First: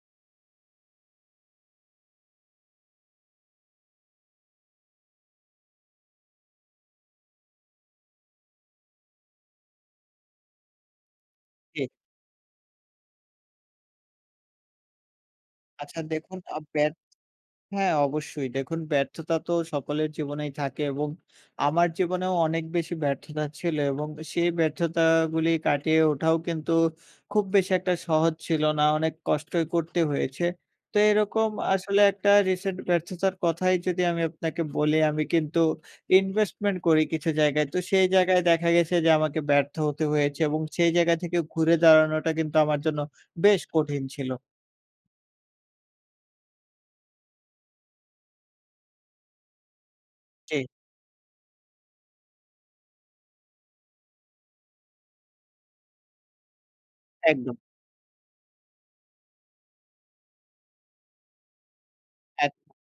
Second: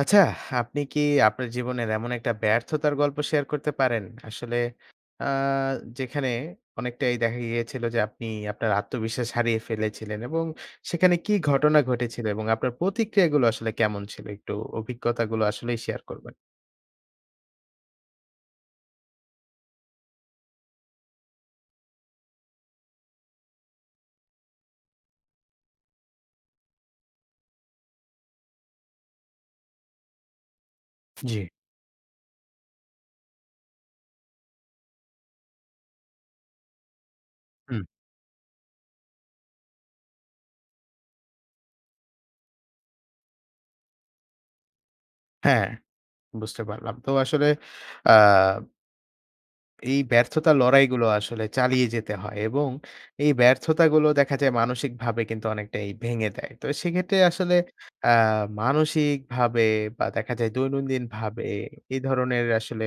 আচ্ছা, আপনি কি আপনার জীবনের এমন একটা ব্যর্থতার গল্প শেয়ার করতে পারেন? আসলে আ যেখানে অনেকটাই দেখা গিয়েছিল যে আপনি আপনার আত্মবিশ্বাস হারিয়ে ফেলেছিলেন? এবং সেখানে কী ঘটনা জি। ঘটেছিল? এবং আপনার প্রতিক্রিয়াগুলো আসলে কেমন ছিল? একটু অভিজ্ঞতাগুলো আসলেই আচ্ছা শেয়ার করবেন। দেখুন আ ব্যা হ্যাঁ অবশ্যই দেখুন ব্যর্থতা তো সকলের জীবনেই থাকে এবং আমার জীবনেও অনেক বেশি ব্যর্থতা ছিল। এবং এ সেই ব্যর্থতাগুলি কাটিয়ে ওঠাও কিন্তু খুব বেশি একটা সহজ ছিল না। অনেক কষ্টই করতে হয়েছে। তো জী। এরকম আসলে একটা রিসেন্ট ব্যর্থতার কথাই যদি আমি আপনাকে বলি, আমি কিন্তু ইনভেস্টমেন্ট করি কিছু জায়গায়। তো হুম। সেই জায়গায় দেখা গেছে যে আমাকে ব্যর্থ হতে হয়েছে এবং সেই জায়গা থেকে ঘুরে দাঁড়ানোটা কিন্তু আমার জন্য বেশ কঠিন ছিল। হ্যাঁ, বুঝতে পারলাম। তো আসলে আ এই ব্যর্থতার জি। লড়াইগুলো আসলে চালিয়ে যেতে হয় এবং এই ব্যর্থতাগুলো দেখা যায় মানসিকভাবে কিন্তু অনেকটাই ভেঙে দেয়। তো সেক্ষেত্রে আসলে একদম। আ মানসিকভাবে বা দেখা যায় দৈনন্দিন ভাবে এই ধরনের একদম। আসলে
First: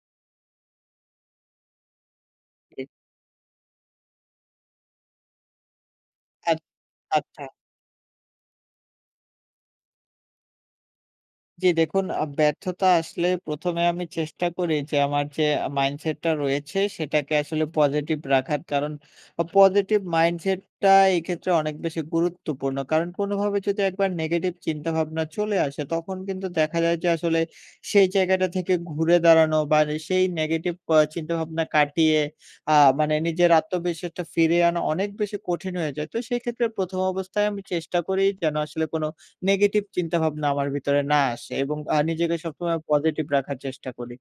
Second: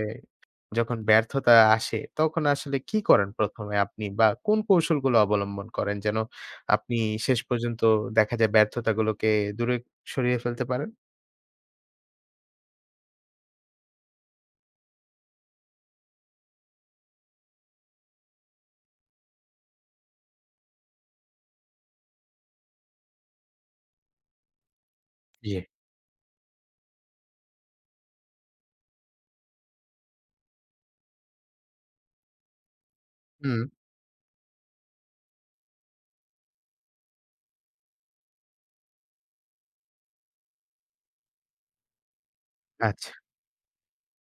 যখন ব্যর্থতা আসে, তখন আসলে [unintelligible] কি করেন ১ এ আপনি বা কোন কৌশলগুলো অবলম্বন করেন? যেন এক আপনি শেষ আচ্ছা। পর্যন্ত দেখা যায় ব্যর্থতাগুলোকে দূরে সরিয়ে ফেলতে পারেন? জী, দেখুন, আ ব্যর্থতা আসলে ১ম এ আমি চেষ্টা করি যে, আমার যে মাইন্ডসেটটা রয়েছে, সেটাকে আসলে পজিটিভ রাখার। কারণ পজিটিভ মাইন্ডসেটটা এইক্ষেত্রে অনেক বেশি গুরুত্বপূর্ণ। কারণ কোনোভাবে যদি একবার নেগেটিভ চিন্তা-ভাবনা চলে জী। আসে, তখন কিন্তু দেখা যায় যে, আসলে সেই জায়গাটা থেকে ঘুরে দাঁড়ানো বার সেই নেগেটিভ ক চিন্তা-ভাবনা কাটিয়ে আ মানে নিজের হুম। আত্মবিশ্বাসটা ফিরে আনা অনেক বেশি কঠিন হয়ে যায়। তো, সেক্ষেত্রে ১ম অবস্থায় আমি চেষ্টা করি, যেনো আসলে কোনো নেগেটিভ চিন্তাভাবনা আমার ভিতরে না আসে। এবং আ নিজেকে সবসময় আচ্ছা। পজিটিভ রাখার চেষ্টা করি।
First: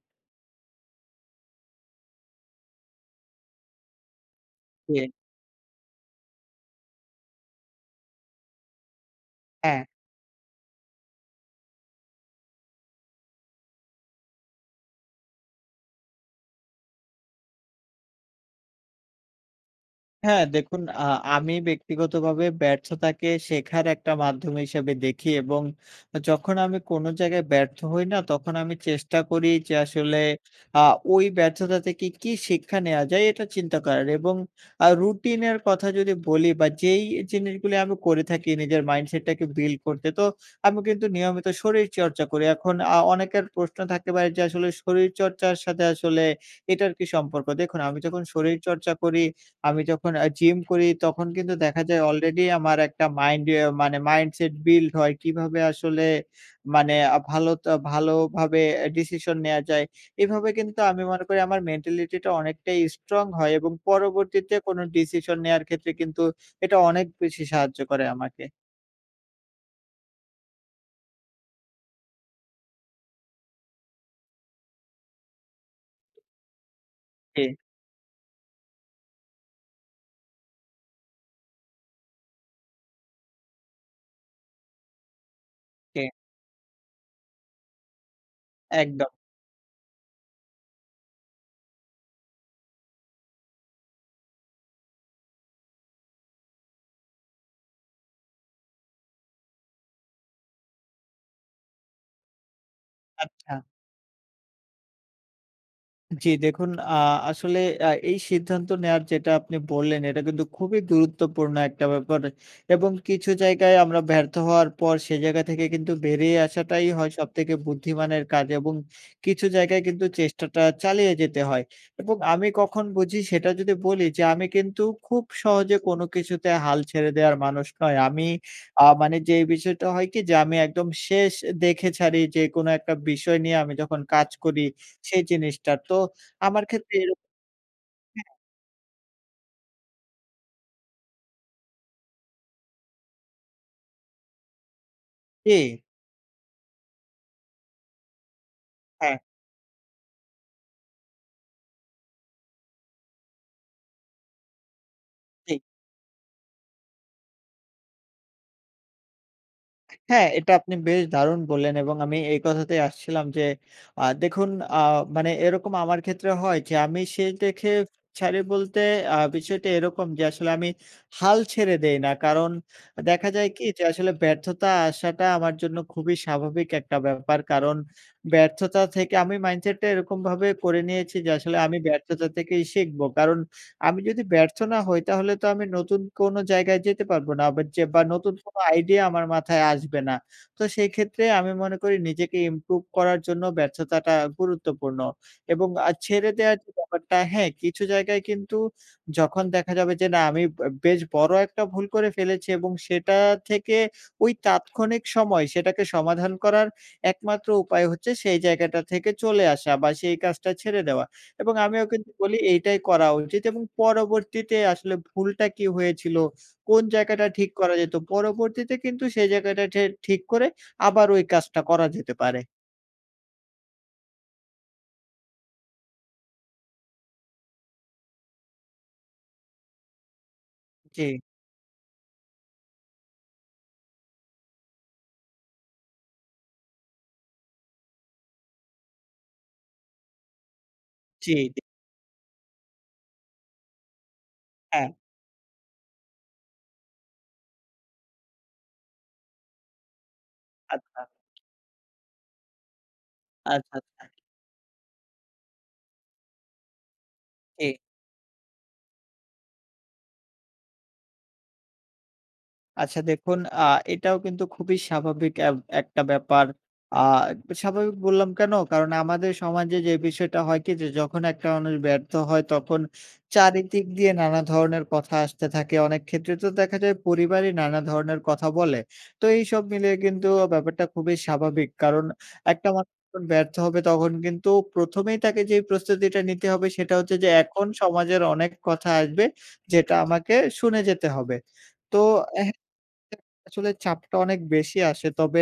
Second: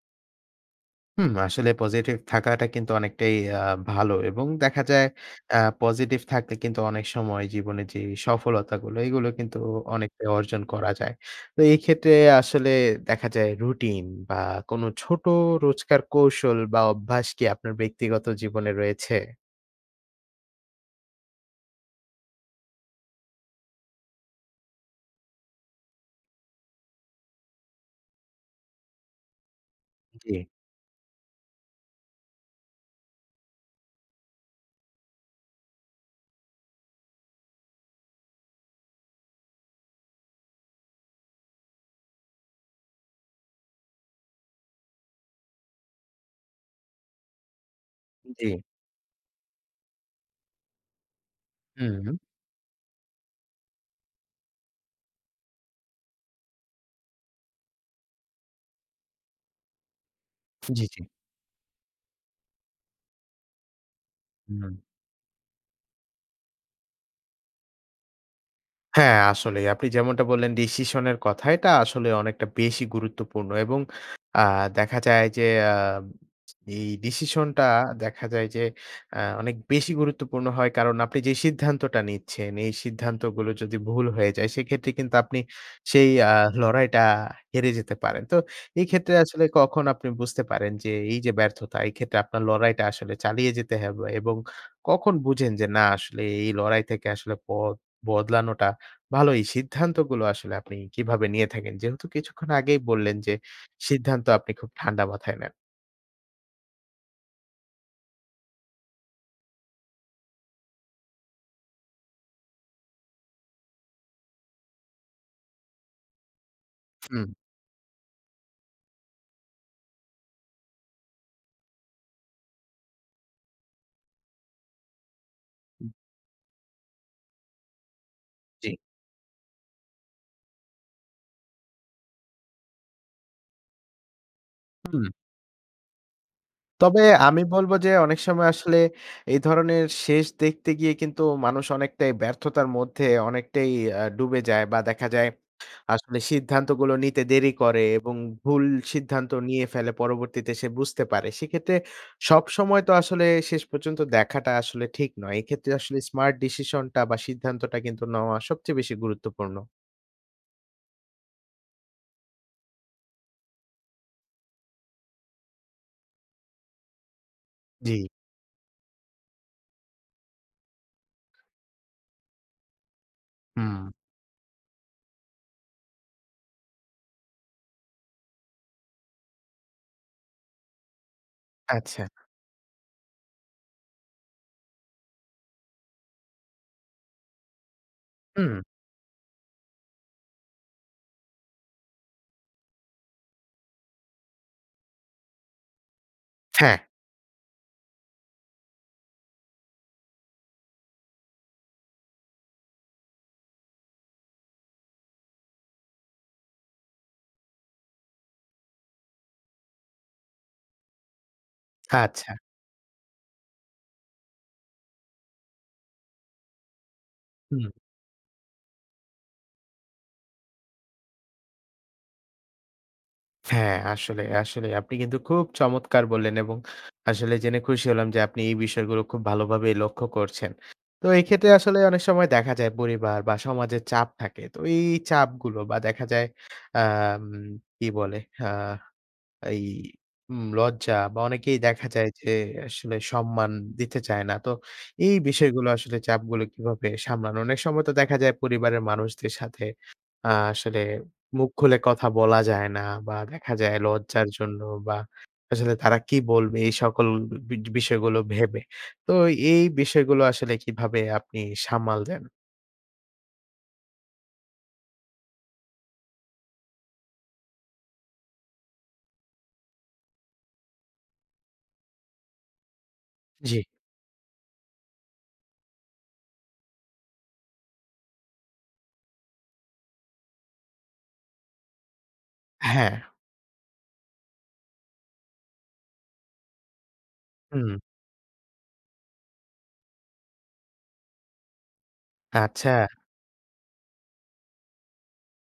হুম। আসলে পজিটিভ থাকাটা কিন্তু অনেকটাই আ ভালো। এবং দেখা যায় জী। অ্যা পজিটিভ থাকলে কিন্তু অনেক সময় জীবনের যে সফলতাগুলো, এগুলো কিন্তু হ্যাঁ। অনেকটাই অর্জন করা যায়। তো এই ক্ষেত্রে আসলে দেখা যায়, রুটিন বা কোনো ছোট রোজকার কৌশল বা অভ্যাস কি আপনার ব্যক্তিগত জীবনে রয়েছে? হ্যাঁ। দেখুন, আ আমি ব্যক্তিগতভাবে ব্যর্থতাকে শেখার একটা মাধ্যম হিসাবে দেখি। এবং যখন আমি কোনো জায়গায় ব্যর্থ হই না, তখন আমি চেষ্টা করি যে, আসলে জী। আ ওই ব্যর্থতা থেকে কি শিক্ষা নেওয়া যায়, এটা চিন্তা করার। এবং আ রুটিনের কথা যদি বলি বা যেই জিনিসগুলি আমি করে থাকি নিজের মাইন্ডসেটটাকে বিল্ড করতে, তো আমি কিন্তু নিয়মিত শরীরচর্চা করি। এখন আ অনেকের প্রশ্ন থাকতে পারে যে, আসলে শরীরচর্চার সাথে আসলে এটার কি সম্পর্ক? দেখুন, আমি যখন জী। শরীরচর্চা করি, আমি যখন অ্যা জিম করি, তখন কিন্তু দেখা যায় হুম। অলরেডি আমার একটা মাইন্ডে মানে মাইন্ডসেট বিল্ড হয়। কিভাবে আসলে মানে ভালোতা ভালোভাবে ডিসিশন নেয়া যায়। এভাবে কিন্তু জী, আমি জী। মনে করি, আমার মেন্টালিটিটা অনেকটাই স্ট্রং হয় এবং পরবর্তীতে হুম। কোনো ডিসিশন নেয়ার ক্ষেত্রে কিন্তু এটা অনেক বেশি সাহায্য করে আমাকে। হ্যাঁ আসলেই আপনি যেমনটা বললেন ডিসিশনের কথা। এটা আসলে অনেকটা বেশি গুরুত্বপূর্ণ। এবং আ দেখা যায় যে আ এই জি। ডিসিশনটা দেখা যায় যে অ্যা অনেক বেশি গুরুত্বপূর্ণ হয়। কারণ আপনি যে সিদ্ধান্তটা নিচ্ছেন, এই সিদ্ধান্তগুলো যদি ভুল হয়ে যায় সেক্ষেত্রে কিন্তু আপনি জি। সেই আ লড়াইটা হেরে যেতে পারেন। তো এই একদম। ক্ষেত্রে আসলে কখন আপনি বুঝতে পারেন যে, এইযে ব্যর্থতা এই ক্ষেত্রে আপনার লড়াইটা আসলে চালিয়ে যেতে হবে? এবং কখন বুঝেন যে না আসলে এই লড়াই থেকে আসলে পথ বদলানোটা ভালোই, সিদ্ধান্তগুলো আসলে আপনি কিভাবে নিয়ে থাকেন? যেহেতু কিছুক্ষণ আগেই বললেন যে, আচ্ছা। সিদ্ধান্ত আপনি খুব ঠান্ডা মাথায় নেন। জি দেখুন আ আসলে আ এই সিদ্ধান্ত নেওয়ার যেটা আপনি বললেন, এটা কিন্তু খুবই গুরুত্বপূর্ণ একটা ব্যাপার এবং কিছু জায়গায় আমরা ব্যর্থ হওয়ার পর সে জায়গা থেকে কিন্তু বেরিয়ে আসাটাই হয় হুম। সবথেকে বুদ্ধিমানের কাজ এবং কিছু জায়গায় কিন্তু চেষ্টাটা চালিয়ে যেতে হয় এবং আমি কখন বুঝি সেটা যদি বলি যে, "আমি কিন্তু খুব সহজে হুম। কোনো কিছুতে হাল ছেড়ে দেয়ার মানুষ নয়।" আমি জি। আ মানে যে বিষয়টা হয় কি যে আমি একদম শেষ এ দেখে ছাড়ি যে কোনো একটা বিষয় নিয়ে আমি যখন কাজ করি, হুম। সেই জিনিসটার। তো আমার ক্ষেত্রে তবে এর আমি বলব যে, "অনেক হ্যাঁ। সময় আসলে এই ধরনের শেষ দেখতে গিয়ে কিন্তু মানুষ অনেকটাই ব্যর্থতার মধ্যে অনেকটাই অ্যা ডুবে যায়" বা দেখা যায় ই আসলে সিদ্ধান্তগুলো নিতে দেরি করে এবং ভুল হ্যাঁ। সিদ্ধান্ত নিয়ে ফেলে পরবর্তীতে সে বুঝতে পারে। সেক্ষেত্রে সবসময় তো আসলে শেষ পর্যন্ত দেখাটা আসলে ঠিক নয়। জি। এক্ষেত্রে আসলে স্মার্ট ডিসিশন টা বা সিদ্ধান্তটা কিন্তু নেওয়া সবচেয়ে বেশি গুরুত্বপূর্ণ। হ্যাঁ এটা আপনি বেশ দারুণ বললেন এবং আমি এই কথাতেই আসছিলাম যে আ দেখুন আ মানে এরকম আমার ক্ষেত্রে হয় যে আমি শেষ দেখে জি। ছাড়ি বলতে আ বিষয়টা এরকম যে, আসলে আমি হাল ছেড়ে দেই না। কারণ আ দেখা যায় কি যে হুম। আসলে ব্যর্থতা আসাটা আমার জন্য খুবই স্বাভাবিক একটা ব্যাপার। কারণ ব্যর্থতা থেকে আমি মাইন্ডসেট টা এরকমভাবে করে নিয়েছি যে, আসলে আমি আচ্ছা। ব্যর্থতা থেকেই শিখব। কারণ আমি যদি ব্যর্থ না হই তাহলে তো আমি নতুন কোনো জায়গায় যেতে পারব না আবার যে বা নতুন কোনো হুম। আইডিয়া আমার মাথায় আসবে না। তো সেই ক্ষেত্রে আমি মনে করি নিজেকে ইমপ্রুভ করার জন্য ব্যর্থতাটা গুরুত্বপূর্ণ এবং আ ছেড়ে দেয়ার যে হ্যাঁ। ব্যাপারটা, হ্যাঁ কিছু জায়গায় কিন্তু যখন দেখা যাবে যে, "না আমি বা বেশ বড় একটা ভুল করে ফেলেছি এবং সেটা থেকে ঐ তাৎক্ষণিক সময় সেটাকে সমাধান করার একমাত্র উপায় হচ্ছে সেই জায়গাটা থেকে চলে আসা বা সেই কাজটা ছেড়ে দেওয়া" এবং আমিও কিন্তু আচ্ছা। বলি, "এইটাই করা উচিত" এবং পরবর্তীতে আসলে ভুলটা কী হয়েছিল? কোন জায়গাটা ঠিক হুম। করা যেত? পরবর্তীতে কিন্তু সেই জায়গাটা ঠে ঠিক করে আবার ঐ কাজটা করা যেতে পারে। হ্যাঁ। আসলে, আসলেই আপনি কিন্তু খুব চমৎকার বললেন এবং আসলে জেনে খুশি হলাম যে আপনি এই বিষয়গুলো খুব ভালোভাবেই লক্ষ্য করছেন। তো জি। এই ক্ষেত্রে আসলে অনেক সময় দেখা যায় পরিবার বা সমাজের চাপ থাকে। তো এই চাপগুলো বা দেখা যায় আ উম কি বলে হা এই ম লজ্জা বা জী। অনেকেই দেখা যায় যে আসলে সম্মান দিতে চায় না। তো হ্যাঁ। এই বিষয়গুলো আসলে চাপগুলো কিভাবে সামলান? অনেক সময় তো দেখা যায় পরিবারের মানুষদের সাথে আ আসলে আচ্ছা। মুখ খুলে কথা বলা যায় না। বা দেখা আচ্ছা, যায় আচ্ছা। লজ্জার জন্য বা আসলে তারা কী বলবে এই সকল বি এ। বিষয়গুলো ভেবে। তো এই বিষয়গুলো আসলে কীভাবে আপনি সামাল দেন? আচ্ছা। দেখুন আ এটাও কিন্তু খুবই স্বাভাবিক এব একটা ব্যাপার। আ তো স্বাভাবিক বললাম কেন? কারণ আমাদের সমাজে যে বিষয়টা হয় কি যে যখন একটা মানুষ ব্যর্থ হয়। তখন জি। চারিদিক দিয়ে নানা ধরনের কথা আসতে থাকে। অনেক ক্ষেত্রে তো দেখা যায় পরিবারই নানা ধরনের কথা বলে। তো এইসব মিলে কিন্তু ব্যাপারটা খুবই স্বাভাবিক। কারণ একটা মানুষ হ্যাঁ। যখন ব্যর্থ হবে তখন কিন্তু প্রথমেই তাকে যেই প্রস্তুতিটা নিতে হবে। সেটা হচ্ছে যে এখন হুম। সমাজের অনেক কথা আসবে যেটা আমাকে শুনে যেতে হবে। তো হ্যাঁ আচ্ছা। আসলে চাপটা অনেক বেশি আসে। তবে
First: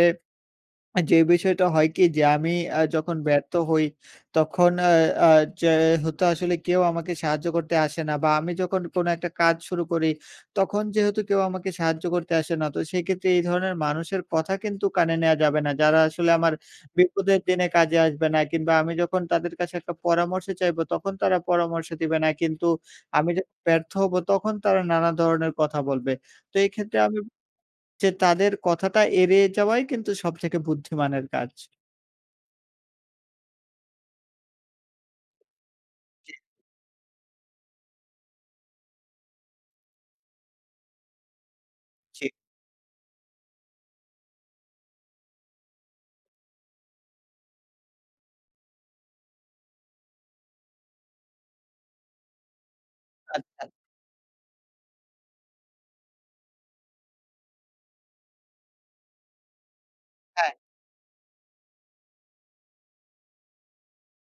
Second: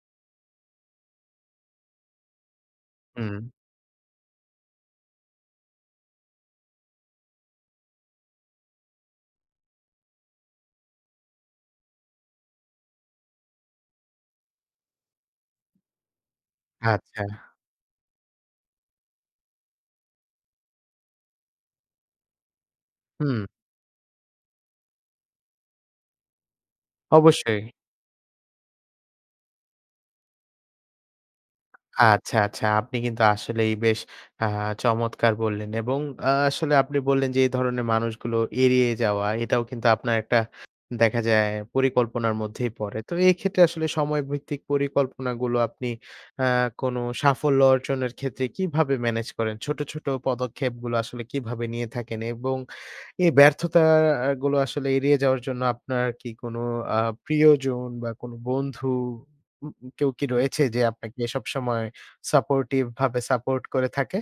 এ যে বিষয়টা হয় কি যে আমি আ যখন হুম। ব্যর্থ হই তখন আ আ যে হতো আসলে কেউ আমাকে সাহায্য করতে আসে না। বা আমি যখন কোনো একটা কাজ শুরু করি। তখন যেহেতু কেউ আমাকে সাহায্য করতে আসে না তো সেক্ষেত্রে এই ধরনের মানুষের কথা কিন্তু কানে নেওয়া যাবে না। যারা আসলে আমার আচ্ছা। বিপদের দিনে কাজে আসবে না। কিংবা আমি যখন তাদের কাছে একটা পরামর্শ চাইবো তখন তারা পরামর্শ দিবে না। কিন্তু আমি যে হু। ব্যর্থ হবো তখন তারা নানা ধরনের কথা বলবে। তো এই ক্ষেত্রে আমি অবশ্যই। যে তাদের কথাটা এড়িয়ে যাওয়াই কিন্তু সব থেকে বুদ্ধিমানের কাজ। আচ্ছা, আচ্ছা। আপনি কিন্তু আসলেই বেশ আ চমৎকার বললেন। এবং আ জি। আসলে আপনি বললেন যে এই ধরনের মানুষগুলো এড়িয়ে যাওয়া। এটাও কিন্তু আপনার একটা দেখা যায় জি। পরিকল্পনার মধ্যেই পড়ে। তো এক্ষেত্রে আসলে সময় ভিত্তিক পরিকল্পনাগুলো আপনি আ কোন সাফল্য অর্জনের ক্ষেত্রে কীভাবে ম্যানেজ করেন? ছোট, ছোট পদক্ষেপগুলো আসলে কীভাবে নিয়ে থাকেন? এবং এই আচ্ছা। ব্যর্থতাগুলো আসলে এড়িয়ে যাওয়ার জন্য আপনার কি কোন আ প্রিয়জন বা কোন বন্ধু উ কেউ কি হ্যাঁ। রয়েছে যে আপনাকে সবসময় সাপোর্টিভভাবে সাপোর্ট করে থাকে?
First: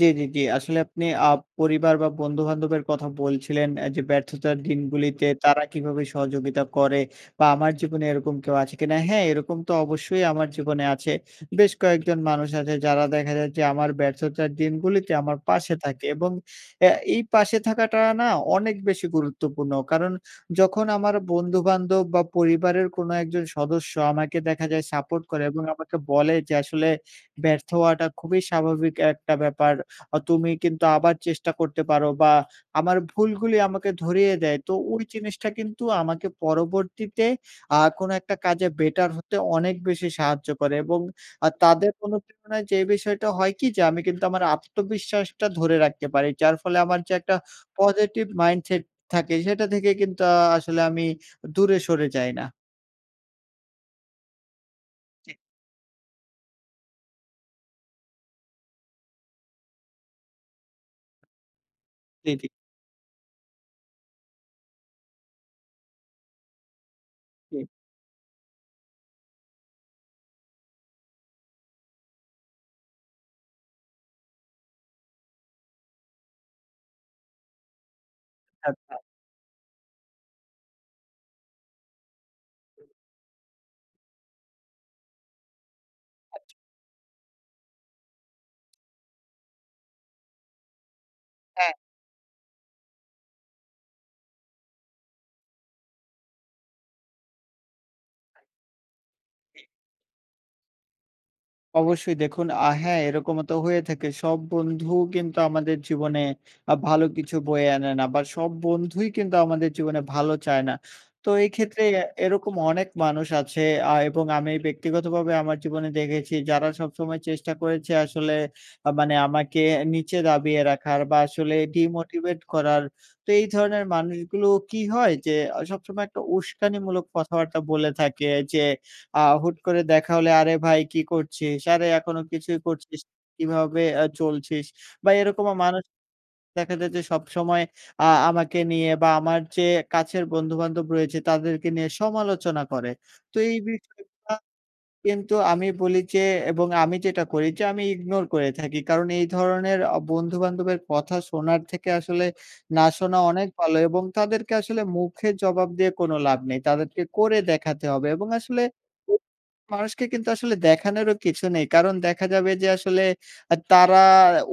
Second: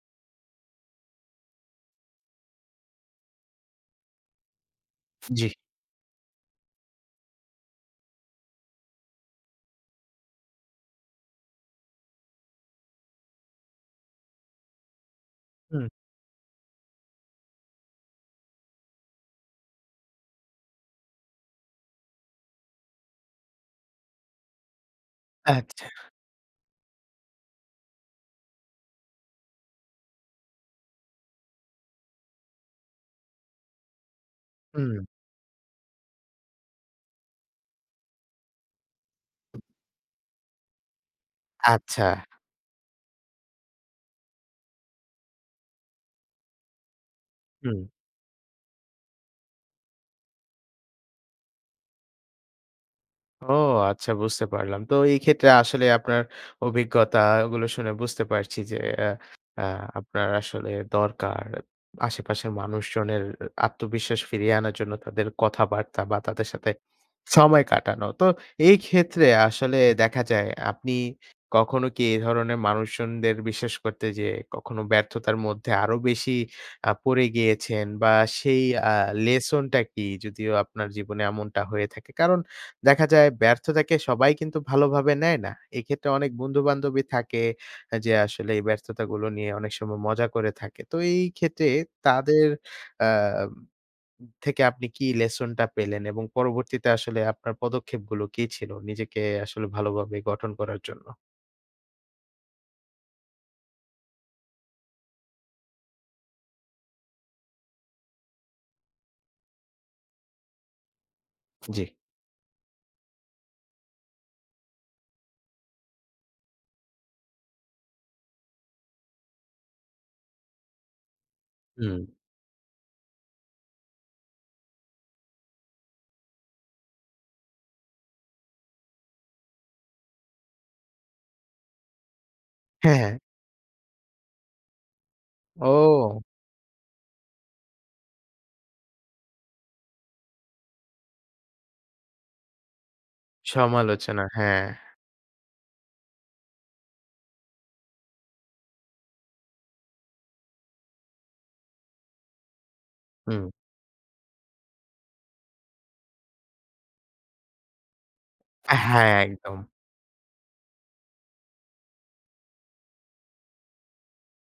জি, জি, জি আসলে আপনি আব পরিবার বা বন্ধুবান্ধবের কথা বলছিলেন এ যে, "ব্যর্থতার দিনগুলিতে জি। তারা কীভাবে সহযোগিতা করে বা আমার জীবনে এরকম কেউ আছে কিনা?" হ্যাঁ এরকম তো অবশ্যই আমার জীবনে আছে। বেশ কয়েকজন মানুষ আছে যারা দেখা যায় যে আমার ব্যর্থতার দিনগুলিতে আমার পাশে হুম। থাকে। এবং অ্যা এই পাশে থাকাটা না অনেক বেশি গুরুত্বপূর্ণ। কারণ যখন আমার বন্ধুবান্ধব বা পরিবারের কোনো একজন সদস্য আমাকে দেখা যায় সাপোর্ট করে এবং আচ্ছা। আমাকে বলে যে, "আসলে ব্যর্থ হওয়াটা খুবই স্বাভাবিক একটা ব্যাপার অ তুমি কিন্তু আবার চেষ্টা করতে পারো।" বা আমার ভুলগুলি আমাকে ধরিয়ে দেয়। তো ঐ হুম। জিনিসটা কিন্তু আমাকে পরবর্তীতে আ কোনো একটা কাজে বেটার হতে হুম। অনেক বেশি সাহায্য করে। এবং আ তাদের আচ্ছা। অনুপ্রেরণায় যে বিষয়টা হয় কি? যে আমি কিন্তু আমার আত্মবিশ্বাসটা ধরে রাখতে পারি। যার ফলে আমার যে একটা হুম। positive mindset থাকে সেটা থেকে কিন্তু আ আসলে আমি দূরে সরে যাই না। ও আচ্ছা, বুঝতে পারলাম। তো এই জি। ক্ষেত্রে আসলে আপনার অভিজ্ঞতাগুলো শুনে বুঝতে পারছি যে এ আ আপনার আসলে দরকার জি, জি। আশেপাশের মানুষজনের আত্মবিশ্বাস ফিরিয়ে আনার জন্য তাদের কথাবার্তা বা তাদের সাথে সময় জি। কাটানো। তো এই ক্ষেত্রে আসলে দেখা যায় আপনি কখনো কি এধরনের মানুষজনদের বিশ্বাস করতে যেয়ে কখনো ব্যর্থতার মধ্যে আরো বেশি আ পড়ে গিয়েছেন? বা সেই আ আচ্ছা। লেসনটা কী? যদিও আপনার জীবনে এমনটা হয়ে থাকে। কারণ দেখা যায় ব্যর্থতাকে সবাই কিন্তু ভালোভাবে নেয় না। এক্ষেত্রে অনেক আচ্ছা। বন্ধুবান্ধবই থাকে এ যে আসলে এই ব্যর্থতাগুলো নিয়ে অনেক সময় মজা করে থাকে। তো এই ক্ষেত্রে হ্যাঁ। তাদের আ থেকে আপনি কি লেসনটা পেলেন? এবং পরবর্তীতে আসলে আপনার পদক্ষেপগুলো কী ছিল নিজেকে জি। আসলে ভালোভাবে গঠন করার জন্য? অবশ্যই। দেখুন আ হ্যাঁ, এরকমও তো হয়ে থাকে সব বন্ধুও কিন্তু আমাদের জীবনে আ ভালো কিছু বয়ে আনে না। আবার সব বন্ধুই কিন্তু আমাদের জীবনে ভালো চায় না। তো এই ক্ষেত্রে জ্বি। অ্যা এরকম অনেক মানুষ আছে আ এবং আমি ব্যক্তিগতভাবে আমার জীবনে দেখেছি, যারা সবসময় চেষ্টা করেছে আসলে আ মানে আমাকে এ নীচে দাবিয়ে রাখার বা আসলে হুম। ডিমোটিভেট করার। তো এই ধরনের মানুষগুলো কী হয় যে, আ সবসময় একটা উস্কানিমূলক কথাবার্তা বলে থাকে যে, আ হুট করে দেখা হলে, "আরে, ভাই কী করছিস? আরে এখনো কিছুই হ্যাঁ, করছিস হ্যাঁ। কীভাবে আ চলছিস?" বা এরকমও মানুষ ও! দেখা যায় যে, সবসময় আ আমাকে নিয়ে বা আমার যে কাছের বন্ধু-বান্ধব রয়েছে তাদেরকে নিয়ে সমালোচনা করে। তো এই সমালোচনা, বিষয়গুলা হ্যাঁ। কিন্তু আমি বলি যে এবং আমি যেটা করি যে আমি ইগনোর করে থাকি। কারণ এই ধরনের অ বন্ধু-বান্ধবের কথা শোনার থেকে আসলে না শোনা হুম। অনেক ভালো। এবং তাদেরকে আসলে মুখে জবাব দিয়ে কোনো লাভ নেই। তাদেরকে করে দেখাতে হবে এবং আসলে হ্যাঁ, [unintelligible] একদম। মানুষকে কিন্তু আসলে দেখানোরও কিছু নেই। কারণ দেখা যাবে যে, আসলে অ্যা তারা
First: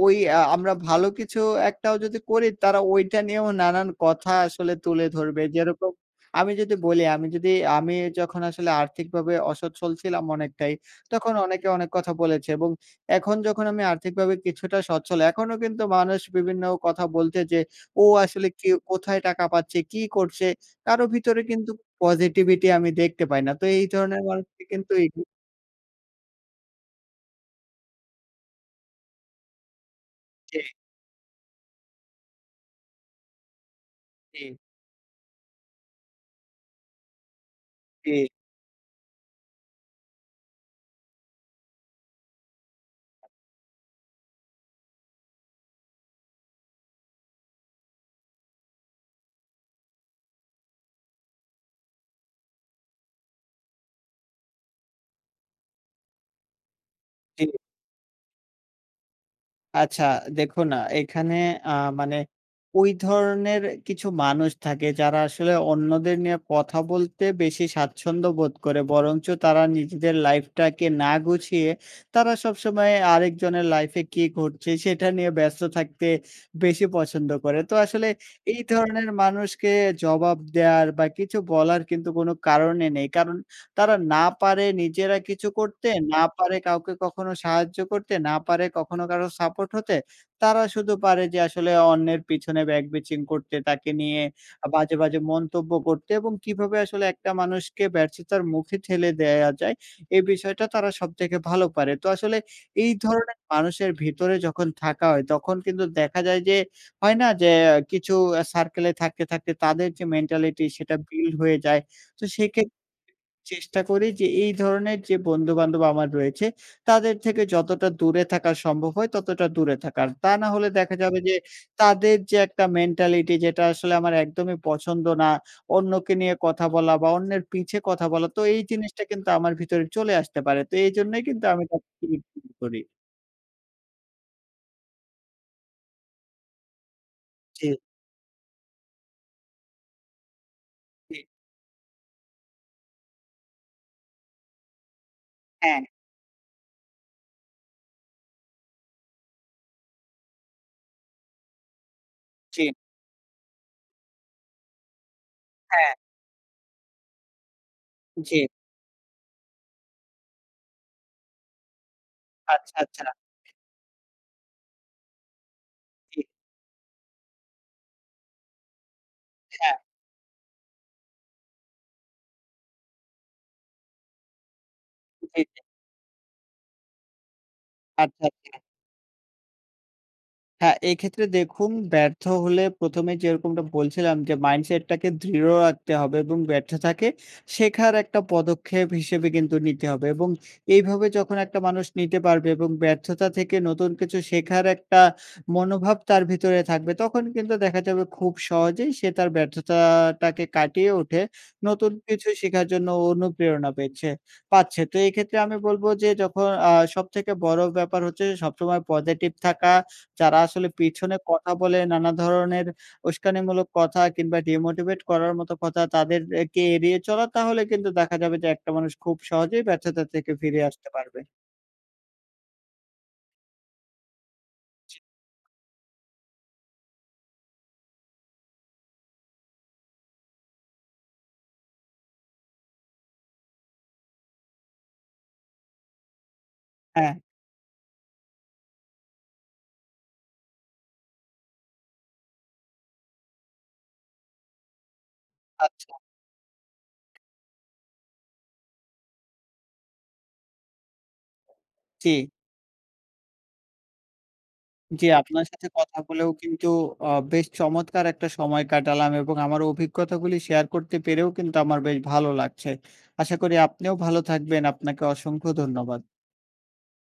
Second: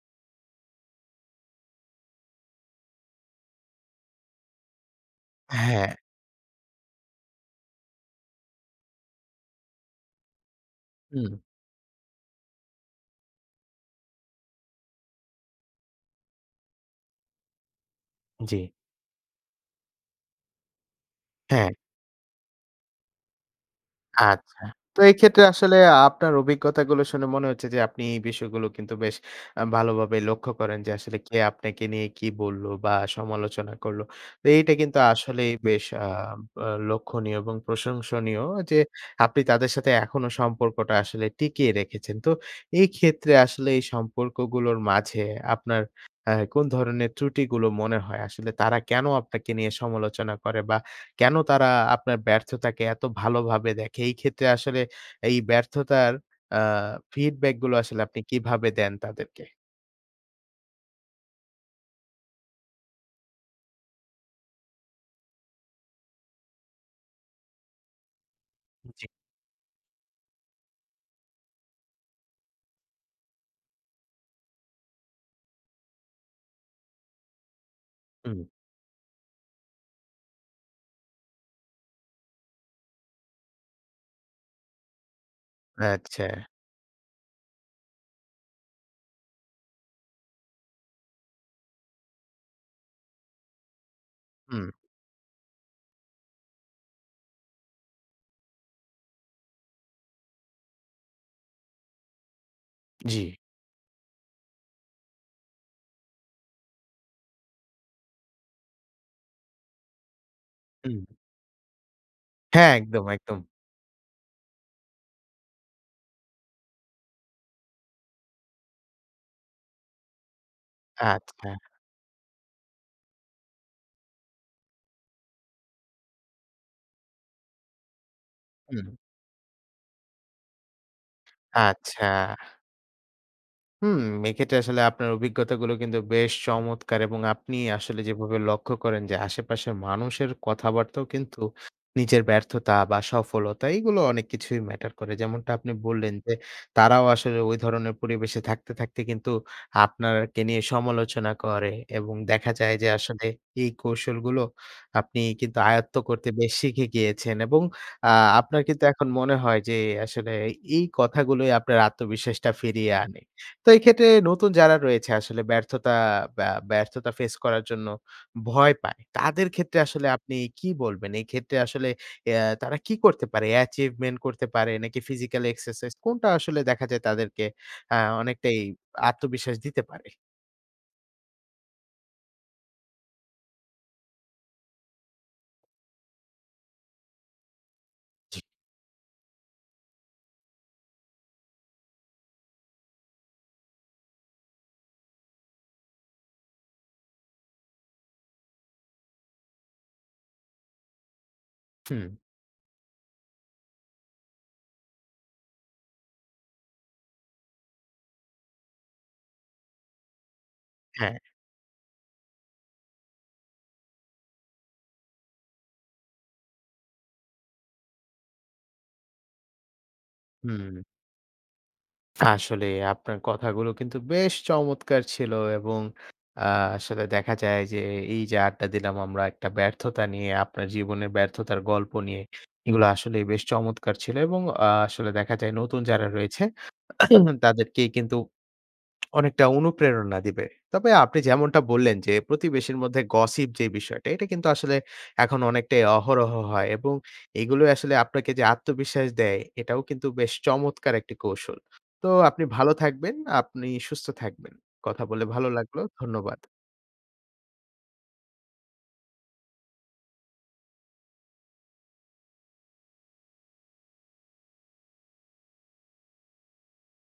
ওই আ আমরা ভালো কিছু একটাও যদি করি, তারা ঐটা নিয়েও নানান কথা আসলে তুলে ধরবে। যেরকম, হ্যাঁ। আমি যদি বলি, আমি যদি আমি যখন আসলে আর্থিকভাবে অসচ্ছল ছিলাম অনেকটাই, হুম। তখন অনেকে অনেক কথা বলেছে এবং এখন যখন আমি আর্থিকভাবে কিছুটা স্বচ্ছল, এখনও কিন্তু মানুষ বিভিন্ন কথা বলছে যে, "ও আসলে কি, জি। কোথায় টাকা পাচ্ছে? কী করছে?" কারও ভিতরে কিন্তু হ্যাঁ। পজিটিভিটি আমি দেখতে পাই না। তো, এই ধরনের আচ্ছা। মানুষকে কিন্তু তো এড়ি এইক্ষেত্রে আসলে আপনার অভিজ্ঞতাগুলো শুনে মনে হচ্ছে যে, আপনি এই বিষয়গুলো কিন্তু বেশ আ ভালোভাবেই লক্ষ্য জি। করেন যে, আসলে কে আপনাকে নিয়ে কি বলল বা সমালোচনা করল। তো জি। এইটা কিন্তু আসলেই বেশ আ ব্য লক্ষনীয় এবং জি। প্রশংসনীয় যে, আপনি তাদের সাথে এখনো সম্পর্কটা আসলে টিকিয়ে রেখেছেন। তো, এই ক্ষেত্রে আসলে এই সম্পর্কগুলোর মাঝে আপনার অ্যা কোন ধরনের ত্রুটিগুলো মনে হয়? আসলে তারা কেনো আপনাকে নিয়ে সমালোচনা করে? বা কেনো তারা আপনার ব্যর্থতাকে এত ভালোভাবে দেখে? এই ক্ষেত্রে আসলে এই ব্যর্থতার আ জি। ফিডব্যাকগুলো আসলে আপনি কীভাবে দেন তাদেরকে? আচ্ছা। দেখুন আ এইখানে আ মানে ওই ধরনের কিছু মানুষ থাকে, যারা আসলে অন্যদের নিয়ে কথা বলতে বেশি স্বাচ্ছন্দ্যবোধ করে। জি। বরঞ্চ তারা নিজেদের লাইফটাকে না গুছিয়ে, তারা সবসময় আরেকজনের লাইফে কী ঘটছে, সেটা নিয়ে ব্যস্ত থাকতে বেশি পছন্দ করে। তো আসলে হুম। এই ধরনের মানুষকে জবাব দেওয়ার বা কিছু বলার কিন্তু কোনো কারণই নেই। কারণ, তারা না পারে নিজেরা কিছু করতে, না আচ্ছা। পারে কাউকে কখনো সাহায্য করতে, না পারে কখনো কারোর সাপোর্ট হতে। তারা শুধু পারে যে আসলে অন্যের পিছনে back bitching করতে। তাকে নিয়ে হুম। আ বাজে, বাজে মন্তব্য করতে এবং কীভাবে আসলে একটা মানুষকে ব্যর্থতার মুখে ঠেলে দেয়া যায়, এ বিষয়টা তারা সবথেকে ভালো পারে। তো আসলে এই জি। ধরনের মানুষের ভিতরে যখন থাকা হয়, তখন কিন্তু দেখা যায় যে, হয় না? যে অ্যা কিছু আ সার্কেলে থাকতে, থাকতে তাদের যে মেন্টালিটি সেটা হুম। বিল্ড হয়ে যায়। তো সেক্ষে হ্যাঁ, একদম, একদম! চেষ্টা করি যে, এই ধরনের যে বন্ধু-বান্ধব আমার রয়েছে, তাদের থেকে যতটা দূরে থাকা সম্ভব হয়, ততটা দূরে থাকার। তা না হলে দেখা যাবে যে, আচ্ছা। তাদের যে একটা মেন্টালিটি যেটা আসলে আমার একদমই পছন্দ না, অন্যকে নিয়ে কথা বলা বা অন্যের পিছে কথা বলা। তো এই হুম। জিনিসটা কিন্তু আমার ভিতরে চলে আসতে পারে। তো এজন্যই কিন্তু আমি আচ্ছা। তাদেরকে ইগনোর করি। হুম। এক্ষেত্রে আসলে আপনার অভিজ্ঞতাগুলো কিন্তু বেশ চমৎকার! এবং আপনি জি। আসলে যেভাবে লক্ষ্য করেন যে আশেপাশের মানুষের কথাবার্তাও জি। কিন্তু নিজের ব্যর্থতা বা সফলতা এগুলো অনেক কিছুই ম্যাটার করে। যেমনটা আপনি হ্যাঁ। বললেন যে তারাও আসলে ঐ ধরনের পরিবেশে থাকতে, থাকতে কিন্তু আপনারকে নিয়ে সমালোচনা করে। এবং দেখা জি। যায় যে আসলে এই কৌশলগুলো আপনি কিন্তু হ্যাঁ। আয়ত্ত করতে বেশ শিখে গিয়েছেন এবং আ জি। আপনার কিন্তু এখন মনে হয় যে আসলে এই কথাগুলোই আপনার আত্মবিশ্বাসটা আচ্ছা, ফিরিয়ে আচ্ছা। আনে। তো এই ক্ষেত্রে নতুন যারা রয়েছে আসলে ব্যর্থতা জি। বা ব্যর্থতা ফেস করার জন্য ভয় পায়। তাদের হ্যাঁ। ক্ষেত্রে আসলে আপনি কি বলবেন? এই ক্ষেত্রে আসলে এ তারা কি করতে পারে? Achievement করতে পারে নাকি জি, ফিজিক্যাল জি। এক্সারসাইজ কোনটা আসলে দেখা যায় তাদেরকে আ আচ্ছা, আচ্ছা। অনেকটাই আত্মবিশ্বাস দিতে পারে? হ্যাঁ। এক্ষেত্রে দেখুন ব্যর্থ হলে ১ম এ যেরকমটা বলছিলাম যে মাইন্ডসেট টাকে দৃঢ় রাখতে হবে এবং ব্যর্থতাকে শেখার একটা জি। পদক্ষেপ হিসেবে কিন্তু নিতে হবে এবং এইভাবে যখন একটা মানুষ নিতে পারবে এবং ব্যর্থতা থেকে নতুন কিছু শেখার একটা মনোভাব তার ভিতরে থাকবে তখন কিন্তু দেখা যাবে খুব সহজেই সে তার ব্যর্থতাটাকে কাটিয়ে উঠে নতুন হুম। কিছু শেখার জন্য অনুপ্রেরণা পেচ্ছে পাচ্ছে। তো এক্ষেত্রে আমি বলব যে যখন আ সবথেকে বড়ো ব্যাপার হচ্ছে সবসময় পজিটিভ থাকা। যারা আসলে পিছনে হ্যাঁ। কথা বলে নানা ধরনের উস্কানিমূলক কথা কিংবা ডিমোটিভেট করার মতো কথা তাদের এ কে এড়িয়ে চলা তাহলে কিন্তু দেখা যাবে যে একটা মানুষ খুব সহজেই ব্যর্থতা থেকে ফিরে হুম। আসতে পারবে। আসলেই আপনার কথাগুলো কিন্তু বেশ জি। চমৎকার ছিল এবং আ আসলে দেখা যায় যে এই যে আড্ডা দিলাম আমরা একটা ব্যর্থতা নিয়ে আপনার জীবনের ব্যর্থতার গল্প নিয়ে এগুলো আসলেই বেশ চমৎকার ছিল এবং আ আসলে দেখা যায় নতুন যারা রয়েছে হ্যাঁ। তাদেরকেই কিন্তু অনেকটা অনুপ্রেরণা দিবে। তবে আপনি যেমনটা বললেন যে প্রতিবেশীর মধ্যে গসিপ যে বিষয়টা এটা কিন্তু আসলে এখন অনেকটাই আচ্ছা। অহরহ হয় এবং এগুলোই আসলে আপনাকে যে আত্মবিশ্বাস দেয় এটাও কিন্তু বেশ চমৎকার একটি কৌশল। তো জি। আপনি ভালো থাকবেন, আপনি সুস্থ থাকবেন। কথা জি। বলে আপনার ভালো সাথে লাগলো। কথা বলেও ধন্যবাদ। কিন্তু অ বেশ চমৎকার একটা সময় কাটালাম এবং আমার অভিজ্ঞতাগুলি শেয়ার করতে পেরেও কিন্তু আমার বেশ ভালো লাগছে। আশা করি আপনিও ভালো থাকবেন আপনাকে অসংখ্য ধন্যবাদ।